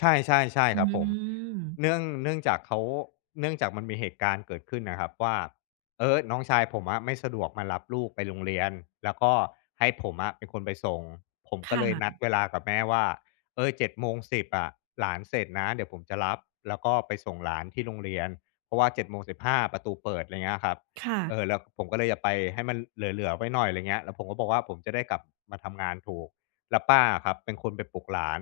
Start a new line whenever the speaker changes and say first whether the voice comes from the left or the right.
left: ใช่
right: อ
left: ๆ
right: ื
left: ๆ ครับผม
right: ม
left: เนื่อง เนื่องจากเขา เนื่องจากมันมีเหตุการณ์เกิดขึ้นน่ะครับว่า เออ น้องชายผมอะไม่สะดวกมารับลูกไปโรงเรียน แล้วก็ให้ผมอะเป็นคนไปส่ง ผม
right: ค
left: ก็
right: ่
left: เลยนัด
right: ะ
left: เวลากับแม่ว่า เออ 07:10 อะ หลานเสร็จนะ เดี๋ยวผมจะรับ แล้วก็ไปส่งหลานที่โรงเรียน เพราะว่า 07:15 ประตูเปิด อะไรอย่างเงี้ยครับ
right: ค่
left: เอ
right: ะ
left: อ แล้วผมก็เลยจะไปให้มันเหลือ ๆ ไว้หน่อย อะไรเงี้ย แล้วผมก็บอกว่า ผมจะได้กลับมาทำงานถูก แล้วป้าอะครับเป็นคนไปปลุกหลาน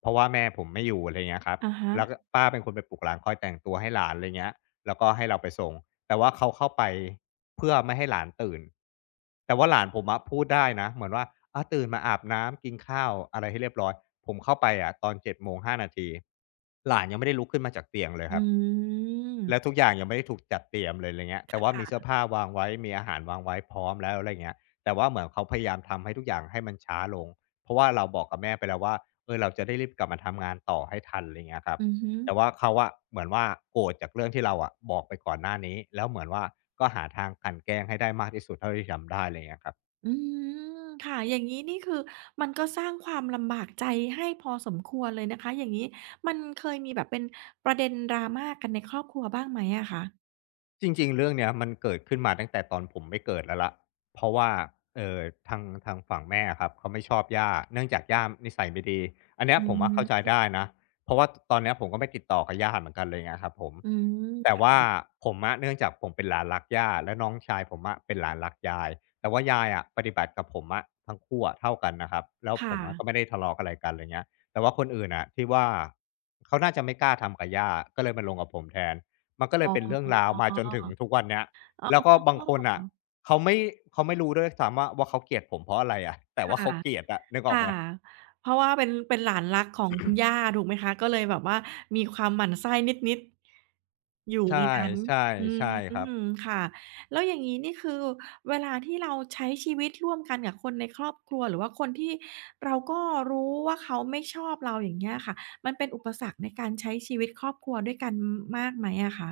left: เพราะว่าแม่ผมไม่อยู่ อะไรเงี้ยครับ
right: อะฮ
left: แล้วก็
right: ะ
left: ป้าเป็นคนไปปลุกหลานคอยแต่งตัวให้หลาน อะไรเงี้ย แล้วก็ให้เราไปส่ง แต่ว่าเขาเข้าไปเพื่อไม่ให้หลานตื่น แต่ว่าหลานผมอะพูดได้นะ เหมือนว่า อา ตื่นมาอาบน้ำ กินข้าวอะไรให้เรียบร้อย ผมเข้าไปอะตอน 07:05 นาที หลานยังไม่ได้ลุกขึ้นมาจากเตียงเลย
right: อ
left: ครับ
right: ืม
left: แล้วทุกอย่างยังไม่ได้ถูกจัดเตรียมเลย อะไรเงี้ย แต
right: ค
left: ่ว่าม
right: ่
left: ีเสื้อ
right: ะ
left: ผ้าวางไว้ มีอาหารวางไว้พร้อมแล้ว อะไรเงี้ย แต่ว่าเหมือนเขาพยายามทำให้ทุกอย่างให้มันช้าลง เพราะว่าเราบอกกับแม่ไปแล้วว่า เออ เราจะได้รีบกลับมาทำงานต่อให้ทัน อะไรเงี้ยครับ
right: อือฮึ
left: แต่ว่าเขาอะเหมือนว่า โกรธจากเรื่องที่เราอะบอกไปก่อนหน้านี้ แล้วเหมือนว่า ก็หาทางกลั่นแกล้งให้ได้มากที่สุดเท่าที่ทำได้ อะไรเงี้ยครับ
right: อืม ค่ะ อย่างงี้นี่คือ มันก็สร้างความลำบากใจให้พอสมควรเลยนะคะ อย่างงี้มันเคยมีแบบเป็นประเด็น drama กันในครอบครัวบ้างไหมอะคะ?
left: จริง ๆ เรื่องเนี้ย มันเกิดขึ้นมาตั้งแต่ตอนผมไม่เกิดแล้วล่ะ เพราะว่า เอ่อ ทาง ทางฝั่งแม่อะครับเขาไม่ชอบย่า เนื่องจากย่านิสัยไม่ดี อันเนี้
right: อ
left: ย
right: ื
left: ผมอะเข้าใจ
right: ม
left: ได้นะ เพราะว่า ท ตอนเนี้ยผมก็ไม่ติดต่อกับย่าเหมือนกันเลย เงี้ยครับผม
right: อืม
left: แต่
right: ค่
left: ว่า
right: ะ
left: ผมอะ เนื่องจากผมเป็นหลานรักย่า และน้องชายผมอะเป็นหลานรักยาย แต่ว่ายายอะปฏิบัติกับผมอะทั้งคู่อะเท่ากันนะครับ แล้ว
right: ค่
left: ผมอะ
right: ะ
left: ก็ไม่ได้ทะเลาะอะไรกัน อะไรเงี้ย แต่ว่าคนอื่นน่ะที่ว่า เขาน่าจะไม่กล้าทำกับย่า ก็เลยมาลงกับผมแทน มันก็เล
right: อ๋
left: ย
right: อ
left: เป็นเรื่องราว มาจนถึงทุกวันเนี้ย
right: อ๋
left: แล้วก็บางคนน่ะ
right: อ
left: เขาไม่ เขาไม่รู้ด้วยซ้ำว่า ว่าเขาเกลียดผมเพราะอะไรอะ แต่
right: ค
left: ว่
right: ่
left: าเข
right: ะ
left: าเกลียดอะ นึกอ
right: ค
left: อก
right: ่
left: ไห
right: ะ
left: ม?
right: เพราะว่าเป็น เป็นหลานรักของคุณย่า ถูกไหมคะ ก็เลยแบบว่ามีความหมั่นไส้นิด ๆ อยู่
left: ใช่
right: ในนั้น
left: ใช่
right: อื
left: ใช่ครับ
right: ม ค่ะ แล้วอย่างงี้นี่ คือเวลาที่เราใช้ชีวิตร่วมกันกับคนในครอบครัว หรือว่าคนที่เราก็รู้ว่าเขาไม่ชอบเรา อย่างเงี้ยอะค่ะ มันเป็นอุปสรรคในการใช้ชีวิตครอบครัวด้วยกัน ม มากไหมอะคะ?